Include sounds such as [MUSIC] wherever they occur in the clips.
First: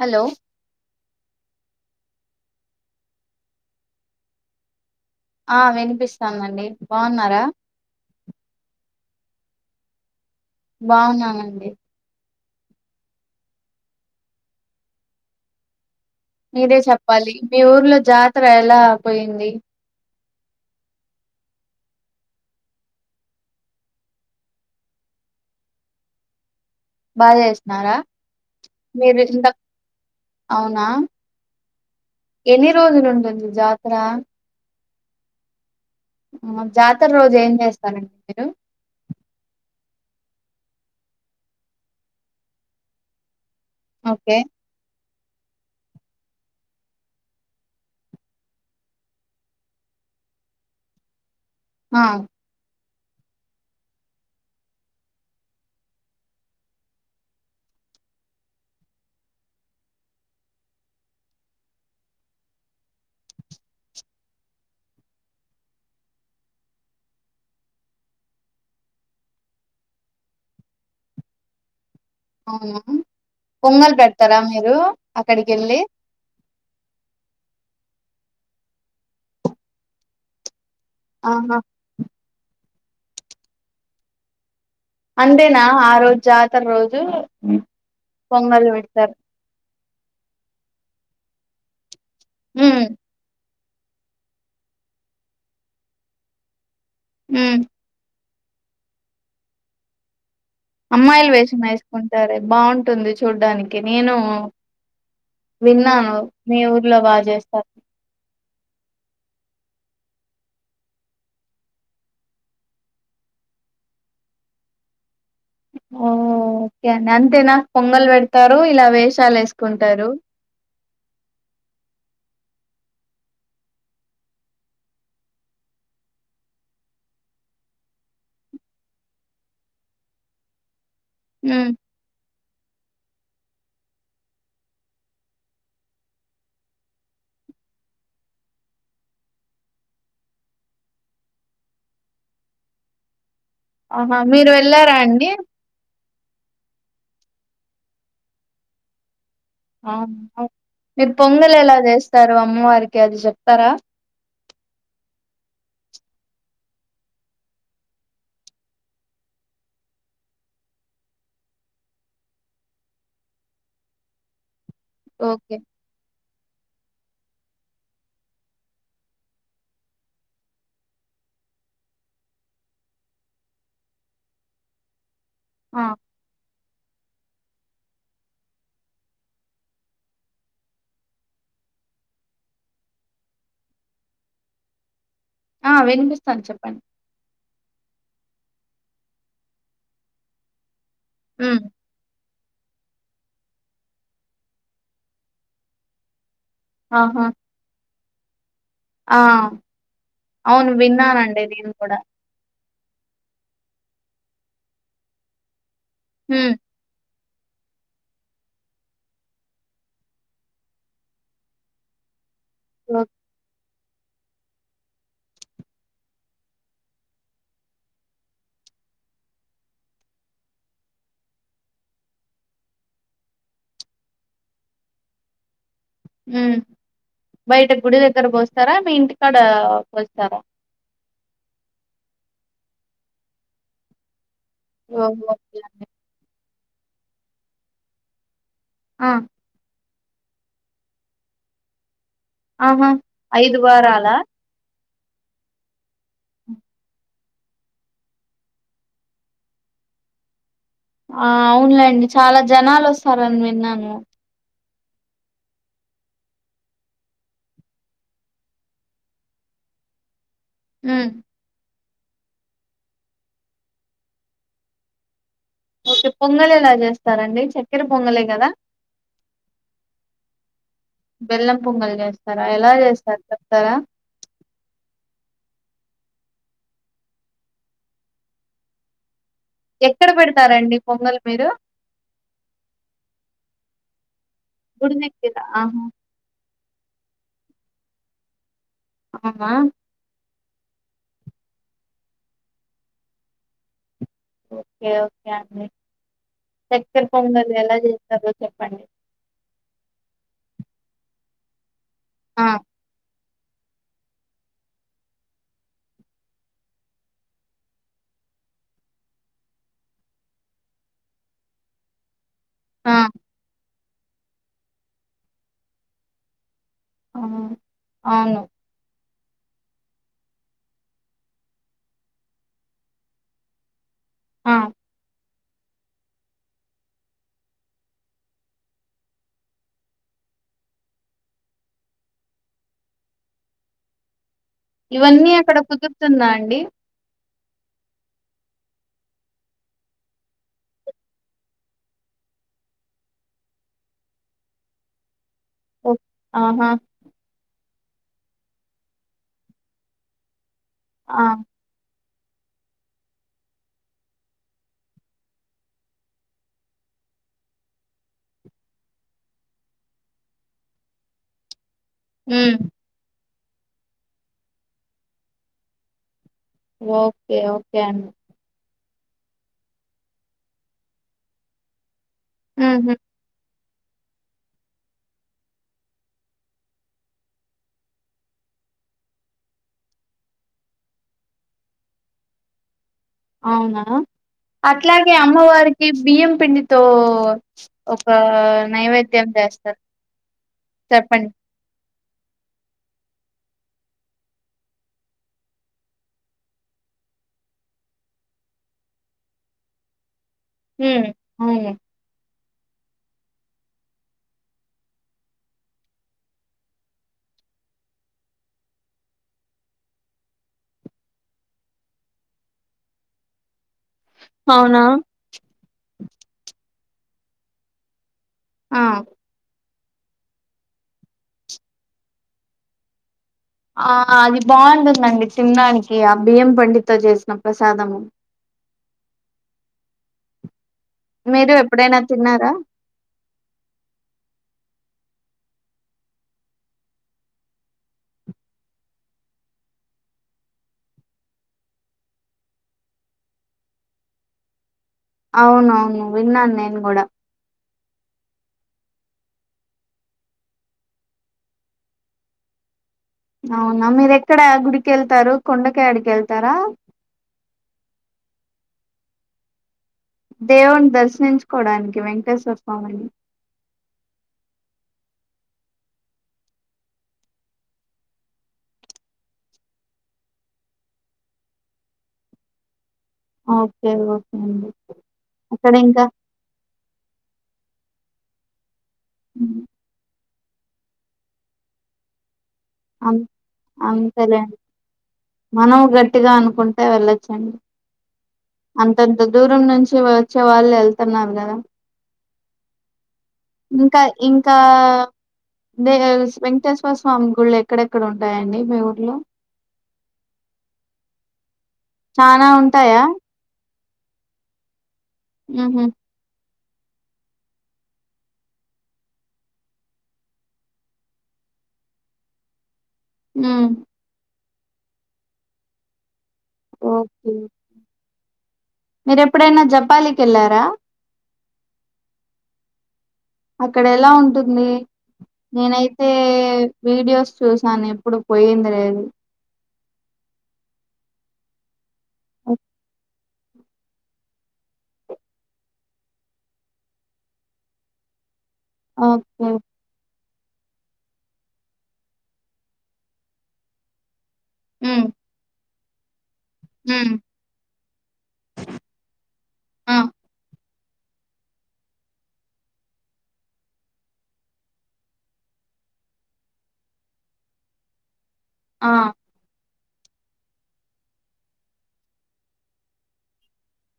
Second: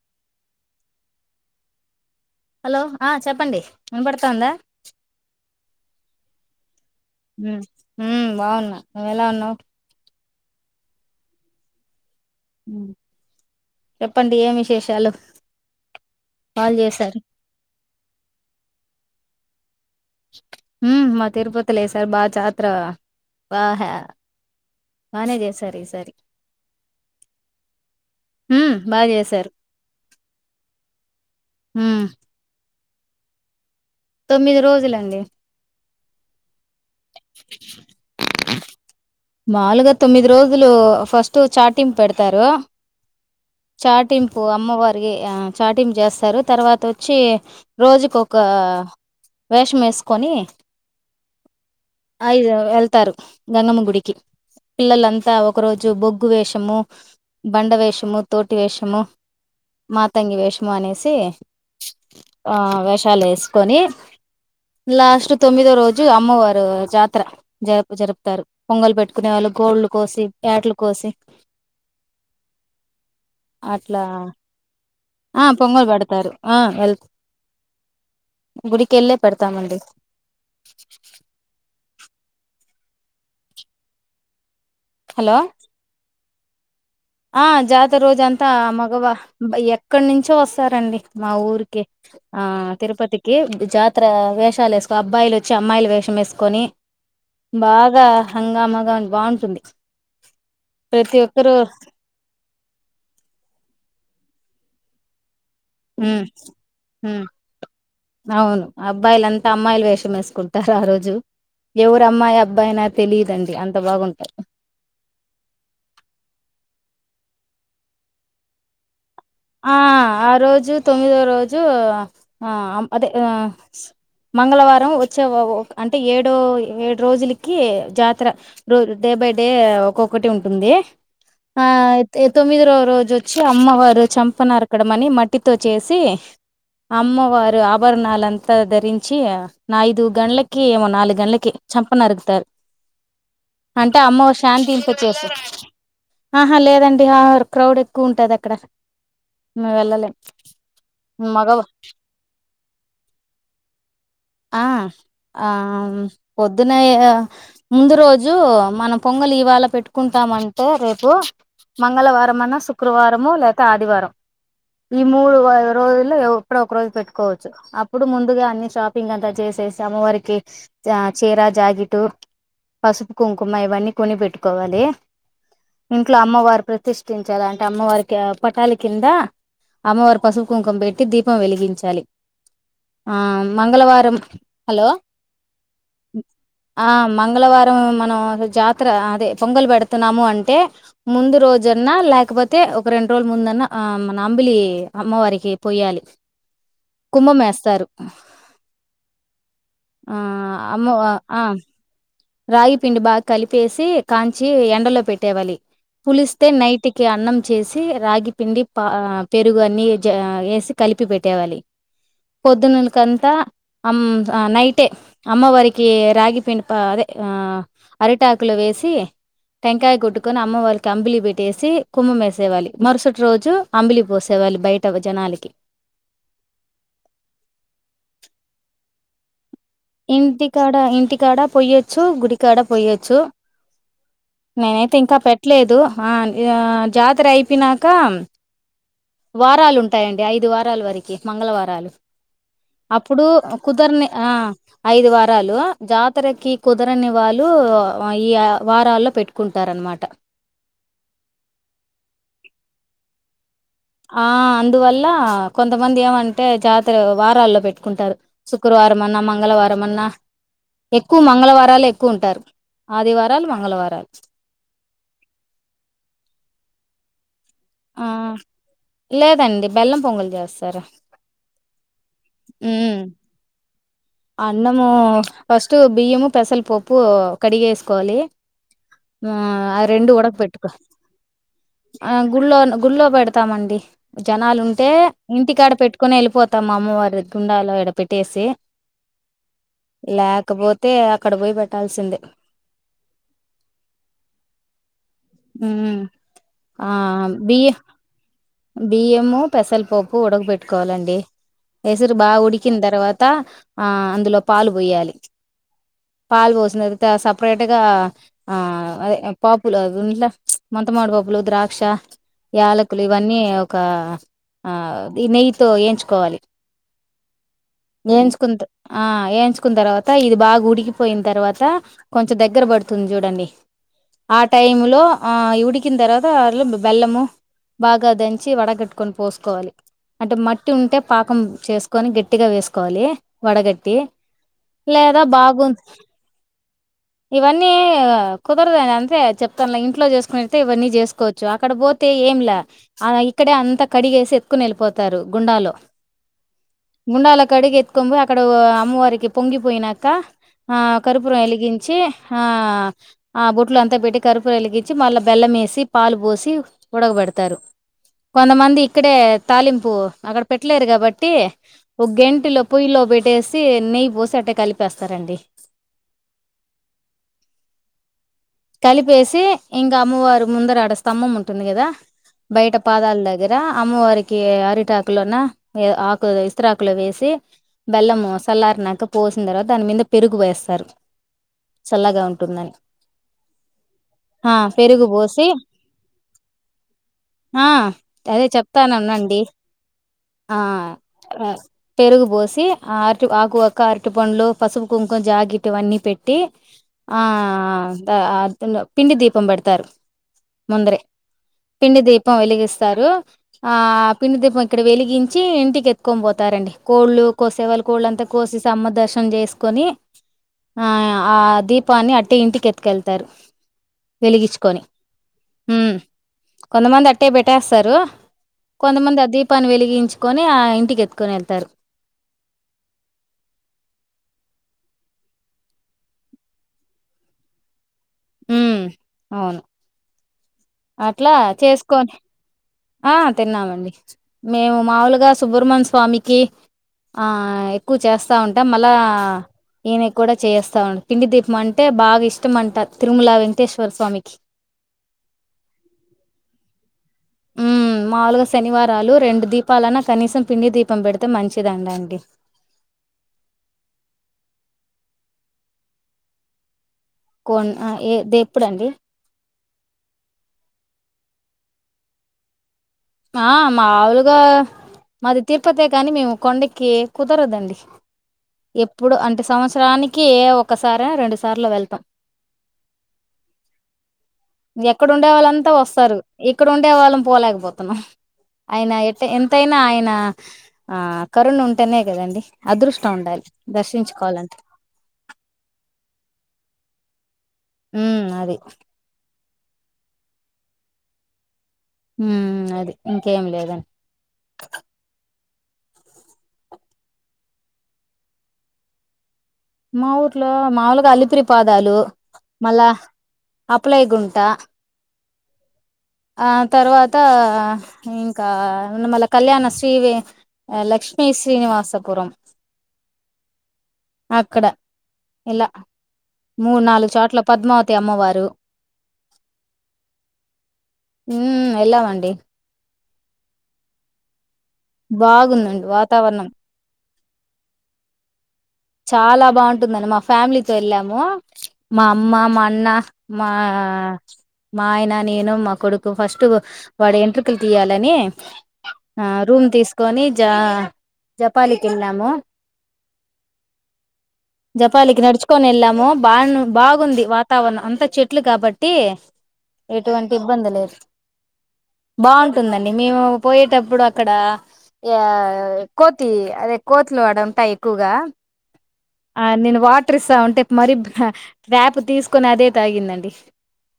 Hello hello ఆ చెప్పండి వినబడతందా ఆ వినిపిస్తాందండి బాగున్నారా ఊమ్ బావున్నా నువ్వేలా ఉన్నావు బాగున్నానండి చెప్పండి ఏం విశేషాలు కాల్ మీరే చేశారు చెప్పాలి మీ ఊర్లో జాతర ఎలా పోయింది ఉమ్ మా తిరుపతి లేసారు బా జాత్ర బాహె బానే చేసారు ఈసారి బాగా చేస్తున్నారా ఉమ్ బాగా మీరు ఇంత చేశారు అవునా ఉమ్ ఎన్ని రోజులు ఉంటుంది జా తొమ్మిది రోజులం డి జాతర రోజు ఏం చేస్తారండి మీరు మాములుగా తొమ్మిది రోజులు ఫస్ట్ చాటింపు పెడతారు ఓకే చాటింపు అమ్మవారికి చాటిం చేస్తారు తర్వాత వచ్చి రోజుకు ఒక వేషం వేసుకొని ఆ అయిదు ఎల్ ారు గంగమ్మ గుడికి పిల్లలంతా ఒక రోజు బొగ్గు వేషము బండ వేషము తోటి వేషము మాతంగి వేషము అనేసి ఆ వేషాలు వేసుకొని లాస్ట్ తొమ్మిదో రోజు అమ్మవారు జాతర జరు జరుపుతారు పొంగలు పెట్టుకునే వాళ్ళు గోల్లు కోసి పటలు కోసి అవునా పొంగలు అట్లా పెడతారా మీరు ఆ అక్కడికి వెళ్ళి పొంగలు పడతారు ఆ వెల్త గుడికెళ్లే పెడతామండి ఆహా హలో అందేనా ఆ రోజు జాతర రో ఆ జాతర రోజు అంతా మగవా పెడతారు ఎ ఎక్కడ నుంచో వస్తారండి మా ఊరికి ఆ ఉమ్ తిరుపతికి జాతర వేషాలు వేసుకొ అబ్బాయిలు వచ్చి అమ్మాయిలు వేషం వేసుకొని ఉమ్ బాగా హంగామాగా బాగుంటుంది ప్రతి అమ్మాయిల్ ఒక్కరు వేసామావేసుకొని సరే బాగుంటుంది చూడ్డానికి నేను విన్నాను ఉమ్ మీ ఊర్లో బాగా ఉమ్ చేస్తారు అవును అబ్బాయిలంతా అమ్మాయిలు వేషం వేసుకుంటారు ఆ రోజు ఎవరు అమ్మాయి అబ్బాయినా తెలిదండి అంత బాగుంటంది ఓ ఓకే అండి అంతే నా పొంగల్ పెడతారు ఇలా వేసి ఆ ఆ రోజు తొమ్మిదో రోజు అదే మంగళవారం వచ్చే అంటే ఏడు ఏడు రోజులకి జాతర ర డే బై డే ఒక్కొక్కటి ఉంటుంది ఆ హ్మ్. ఎ తొమ్మిదిరో రోజు చ్చి అమ్మవారు చంపనరకడం అని మట్టితో చేసి అమ్మవారు ఆభరణాలుంతా ధరించి ఐదు గడ్లకి ఏమో నాలుగు గంటలకి చంపనరుకుతారు అంటే ఆహా అమ్మ ఓ మీరు శాంతి వెళ్ళారా అండి ఇంపచేసారూ ఆహా లేదండి ఆహ క్రౌడ్ ఎక్కువ ఉంటది అక్కడ మేము అ వెళ్ళలేం మీరు పొంగలు మగవా ఎలా చేస్తారు అమ్మవారికి అది చెప్తారా ఆ ఆ పొద్దున ముందు రోజు మనం పొంగలి ఇవాళ పెట్టుకుంటామంటే రేపు మంగళవారం అనా శుక్రవారము లేదా ఆదివారం ఈ మూడు ఓకే [UNINTELLIGIBLE] రోజులు లేవు ఒక రోజు పెట్టుకోవచ్చు అప్పుడు ముందుగా అన్ని షాప్ ఇదంత చేసేసి అమ్మవారికి చీరా జాకెట్ పసుపు కుంకుమ ఇవన్నీ కొని పెట్టుకోవాలి. ఆ ఇంట్లో అమ్మవారి ప్రతి ప్రతిష్టించాలి అంటే అమ్మవారికి పటాలి కింద అమ్మవారి పసుపు కుంకం పెట్టి దీపం వెలిగించాలి ఆ మంగళవారం హలో ఆ వినిపిస్తాను చెప్పండి ఆ మంగళవారం మనం జాతర అదే పొంగలు పెడుతున్నాము అంటే ముందు ఉమ్ రోజన్నా లేకపోతే అయితే ఒక రెండు రోజుల ముందన్న మన అంబిలి అమ్మవారికి పోయాలి ఆహా కుమ్మం ఏస్తారు స ఆ అవును అమ్మ ఆ విన్నానండి నేను కూడా రాగి పిండి బాగా కలిపేసి కాంచి ఎండలో పెట్టేవళి పులిస్తే ఉమ్ నైటికి అన్నం చేసి రాగి పిండి పా పెరుగు అన్ని వేసి కలిపి పెట్టేవాలి ఓకే పొద్దునున్నకంతా హ్మ్మ్ నైటే అమ్మవారికి రాగి పిండి అదే ఆ అరిటాకులు వేసి టెంకాయ కొట్టుకొని అమ్మ వాళ్ళకి అంబిలి పెట్టేసి కుమ్మం వేసేవాళ్ళి మరుసటి రోజు అంబిలి పోసేవాళ్ళి బయట జనాలకి. హ్మ్మ్ బయట గుడి దగ్గర పోస్తారా మీ ఇంటికాడ పోస్తారా ఇంటికడ ఇంటి కాడ పోయొచ్చు గుడికాడ పోయొచ్చు నేనైతే ఓహో ఇంకా ఓకే పెట్టలేదు అండి హా జాతర అయిపోనాక ఆ వారాలుంన్ అవతాయండి ఐదు వారాల వరకి మంగళవారాలు ఆహా అప్పుడు ఐదు కుదర్ని వారాలా ఆ ఐదు వారాలు జాతరకి కుదరని వాళ్ళు, ఈ వారాల్లో పెట్టుకుంటారనమాట. ఆ అవునులేండి చాలా జనాలు వస్తారని విన్నా ఆ అన్ అందువల్ల కొంతమంది, ఏమంటే జాతర వారాల్లో పెట్టుకుంటారు శుక్రవారం అన్నా మంగళవారం అన్నా. ఉమ్ ఎక్కువ మంగళవారాలు ఎక్ కుంటారు ఆదివారాలు మంగళవారాలు ఓకే పొంగల్ ఎలా చేస్తారండి చె చెక్కెర ఆ పొంగలే కదా లేదండి బెల్లం పొంగలు చేస్తారు బెల్లం పొంగలీ చేస్తారా ఎలా ఉమ్ చేస్తారు చెప్తారా అన్నము ఫస్ట్ బియ్యము పెసలపప్పు కడిగేసుకోవాలి ఆ ఆ ఎక్కడ రెండు ఉడక పెట్టుకో పెడతారండి పొంగల్ మీరు ఆ గుళ్ గుళ్ళో పెడతామండి జనాలుంటే గుడి దగ్గర ఇంటికాడ ఆహా పెట్టుకొని వెళ్ళిపోత తం మా అమ్మవారి కుండాలో ఈడ పెట్టేసి ఆమా? ఇకపోతే అక్కడ పోయి పెట్టాల్సిందే ఓకే ఓకే అండి ఉమ్ ఆ చక్కెర పొంగలి బియ్య ఎలా చేత్తరు. బియ్యము పెసల్ పప్పు ఉడకబెట్ పెట్టుకోవాలండి. ఎసరు బాగా ఆ ఉడికిన తర్వాత. తా ఆ అందులో పాలు పోయాలి పాలు పోసిన తర్వాత సపరేట్గా ఆ అదే పాపులుం అవుండ్ల మొంతమడి పాపులు ద్రాక్ష ఏళకు ఆ లేవ్ ఒక, ఆ ఈ నెయ్యితో ఏంచుకోవాలి. ఆ అవును ఏంచుకుంట. ఆ వేయించుకున్న తర్వాత, ఇది బాగా ఉడికిపోయిన, తర్వాత కొంచెం దగ్గర పడుతుంది చూడండి. ఆ టైమ్ లో... ఆ అయి ఉడికిన తర్వాత అట్లో బెల్లము. బాగా దంచి వడగట్టుకొని పోసుకోవాలి, అంటే మట్టి ఉంటే పాకం చేసుకొని గట్టిగా వేసుకోవాలి, వడగట్టి. లేదా ఇవన్నీ అక్కడ బాగు కుదురుతుందా అండి? ఇవన్నీ కుదరదు అని అంతే చెప్తనులా ఇంట్లో చేసుకునియితే ఇవన్నీ చేసుకోవచ్చు అక్కడ పోతే ఏమిలా. ఆ ఇక్కడే అంతా కడిగేసి ఎత్తుకుని వెళ్ళిపోతారు గుండాలో ఓ ఆహా గుండాలో అక్కడికి ఎత్తుకొని పోయి అక్కడ అమ్మవారికి పొంగిపోయినాక ఆ కర్పూరం వెలిగించి.. ఆ.. ఆ బొట్లు అంతా పెట్టి కర్పూర వెలిగించి మళ్ళా బెల్లం వేసి, పాలు పోసి ఉడగబెడతం. తారు, కొంతమంది ఇక్కడే తాలింపు అక్కడ పెట్టలేరు కాబట్టి. ఒక ఉమ్ గంటిలో పొయ్యలో పెట్టేసి. తే నెయ్యి పోసి అట్టే కలిపేస్తారండి. Okay.. okay. అండి. కలిపేసి, ఇంకా అమ్మవారు ముందర ఆడ స్తంభం ఉంటుంది కదా. బయట ఉహు పాదాల దగ్గర. అమ్మవారికి అరిటాకులోన్న ఆకు ఇస్త్రాకులో వేసి బెల్లం సల్లారినక పోసిన తర్వాత దాని మీద పెరుగు వేస్తారు చల్లగా ఉంటుందని అవునా! ఆ పెరుగు అట్లాగే పోసి అమ్మవారికి బియ్యం పిండితో. ఓ ఆ ఒక అదే నైవేద్యం చెప్తాననండి చేస్తారు ఆ చెప్పండి పెరుగు పోసి ఆ అరటి ఆకువక్క అరటి పండ్లు పసుపు కుంకుం జాకిట్ ఇవన్నీ పెట్టి ఆ పిండి దీపం పెడతారు ముందరే హ్మ్ హు. పిండి దీపం వెలిగిస్తారు ఆ పిండి దీపం ఇక్కడ వెలిగించి ఇంటికెత్తుకొని పోతారండి కోళ్ళు కోసేవాళ్ళ కోళ్ళంతా కోసేసి అమ్మ దర్శనం చేసుకొని ఆ ఆ దీపాన్ని అట్టే ఇంటికెత్తుకెళ్తారు. అవును అవునా వెలిగిచ్చుకొని మ్ కొంతమంది అట్టే పెట్టేస్తారు ఆ కొంతమంది అ దీపాన్ని వెలి గించుకొని, ఆ ఇంటికి ఎత్కొని వెళ్తారు. ఆ అది బాగుంటుందండి తిండానికి ఆ బియ్యం పిండితో చేసిన ప్రసాదము. మ్ అవును అట్లా మీరు ఎప్పుడైనా చేసుకొని తిన్నారా ఆ తిన్నామండి మేము మాములు గా ఆ సుబ్రమణ్య స్వామికి ఆ ఎక్కువ చేస్తా ఉంటాం మళ్ళా ఈయన కూడా చేస్తా ఉంటం పిండి దీపం అంటే బాగా ఇష్టం అంటారు తిరుమల వెంకటేశ్వర స్వామికి అవునవును విన్నాను నేను కూడా మ్ మాములుగా శనివారాలు రెండు దీపాలన్నా కనీసం పిండి దీపం పెడితే మంచిదంటండి అవునా మీరెక్కడ గుడికెళ్తారు కొండ కాడికెళ్తారా కొన్ ఏ దెప్పుడండి దేవుని దర్శినించుకోవడానికి వెంకటేశ్వర స్వామిని ఆ మాములుగా మాది తిరుపతే కానీ మేము కొండెకి కుదరదు అండి ఎప్పుడు అంటె సంవత్సరానికి ఒకసారో రెండుసార్లో వెళ్తాం ఓకే ఓకే అండి ఎక్కడుండే వాళ్ళంతా అక్కడ ఇంకా వస్తారు ఇక్కడ ఉండే వాళ్ళం పోలేకపో [UNINTELLIGIBLE] ఆయన ఎట్ట ఎంతైనా ఆయన ఆ కరుణ ఉంటేనే కదండి అదృష్టం అం ఉండాలి అంతలేండి దర్శించుకోవాలంటే మనం గట్టిగా అనుకుంటే వెళ్ళ -చ్చం ఉమ్ అది అంతంతం దూరం నుంచి వచ్చే వాళ్ళు వెళ్తన్నారు కదా ఉమ్ అది ఇంకేం లేదండి ఇంక ఇంకా మే వెంకటేశ్వర స్వామి గుళ్ళ ఎక్కడెక్కడుంటాయండి మీ ఊర్లో మా ఊర్లో మావులుగా అలిపిరి చానా ఉంటాయా అప్పలాయ్ గుంట మ్ హు ఆ తర్వాత ఇంకా మళ్ళ కళ్యాణ శ్రీవే లక్ష్మీ శ్రీనివాసపురం మ్ అక్కడ ఇలా మూడు నాలుగు చోట్ల పద్మావతి అమ్మవా [UNINTELLIGIBLE] మీరెప్పుడైనా జపాలికెళ్ళారా మ్ వెళ్ళామండి అక్కడ ఎలా ఉంటుంది బాగుందండి నేనైతే వాతావరణం వీడియోస్ చూసాను ఇప్పుడు పోయింది లేదు చాలా బాగుంటుందండి మా ఫ్యామిలీతో వెళ్ళాం అమ్మో మా అమ్మ ఓక్ మా అన్న మా మా ఆయన నేను మా కొడుకు ఫస్ట్ వాడు వెంట్రుకలు తీయాలని ఆ ఓకే రూమ్ తీసుకొని జా జపాలికి వెళ్న్నాబమ! ఉమ్ జపాలికి నడుచకోని ఎల్లాం నాం బా ఉమ్ బాగుంది వాతావరణం అంత చెట్లు కాబట్టి ఆ ఎటువంటి ఇబ్బంది లేదు బాగుంటుందండి మేము పోయేటప్పుడు అక్కడ ఆ కోతి అదే కోతిలు ఆడుంటాయి ఎక్కువగా ఆ ఆడు నిన్ను వాడ్ ట్రీస్స ఉంటే మరి ట్రాప్ తీసుకొని అదే తాగిందండి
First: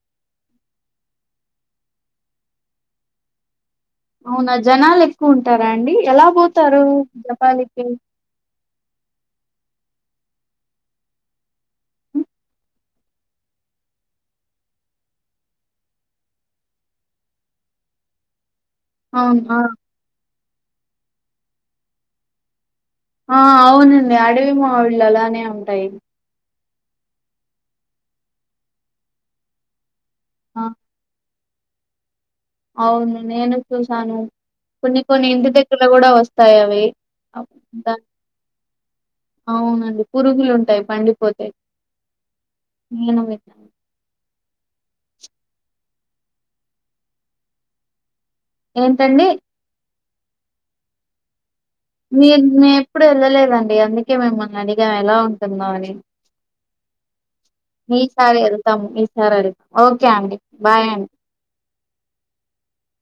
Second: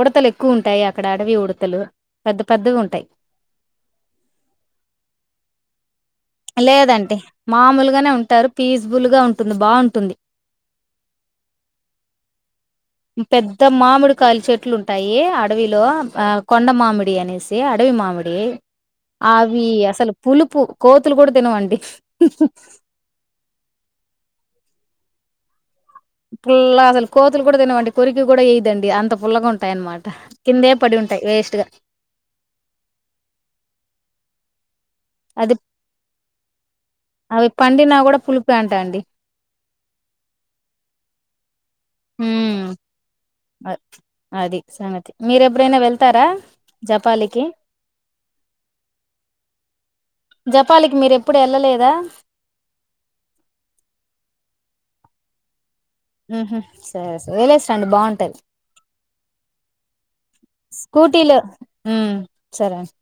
ఉడతలు ఎక్కువ ఉంటాయి అక్కడ అడవి ఉడతలు పెద్ద పెద్దగా ఉంటాయి అవునా జనాలు ఎక్కువ ఉంటారా అండి ఎలా పోతారు లేదండి జపాలికి మామూలుగానే ఉంటారు ప్లీజ్ బుల్ గా ఉంటుంది బాగుంటుంది హ్మ్. పెద్ద మామిడి కాయలు చెట్లు ఉంటాయి అడవిలో ఆ కొండ మామిడి అనేసి అడవి మామిడి అవును ఆ ఆవి అసలు పులుపు కో [UNINTELLIGIBLE] ఆ అవునండి అడవి మావిళ్ళు అలానే ఉంటాయి పుల్ల అసలు కోతులు కూడా తినవండి కొరికి కూడా వెయ్యదండి అంత పుల్లగా ఉంటాయి అనమాట ఆ కిందే పడి ఉంటాయి వేస్ట్ యా అవును నేను చూసాను కొన్ని కొన్ని ఇంటి అది దగ్గరలో కూడా వస్తాయి అవి అవి పండినా కూడా పులిపే అంట అండి అవును పురుగులు ఉంటాయి పండిపో [INAUDIBLE] [INAUDIBLE] ఉమ్ అ- అది సంగతి మీరెప్పుడైనా వెళ్తారా జపాలికి ఏంటండి జపాాలికిి మీరు ఎప్పుడు వెళ్ళలేద్ మీర్ మేము ఎప్పుడు వెళ్ళలేదండి అందుకే మిమ్మల్ని అడిగి ఇప్స డుఎలా ఉంటూ న్నారు హు సరే సరే వెళ్లేసి రండి బాగుంటాది ఈసారి వెళ్తాము ఈసారి వెళ్తాం ఓకే అండి బాయ్ అండి. స్కూటీలోహు సరే అండి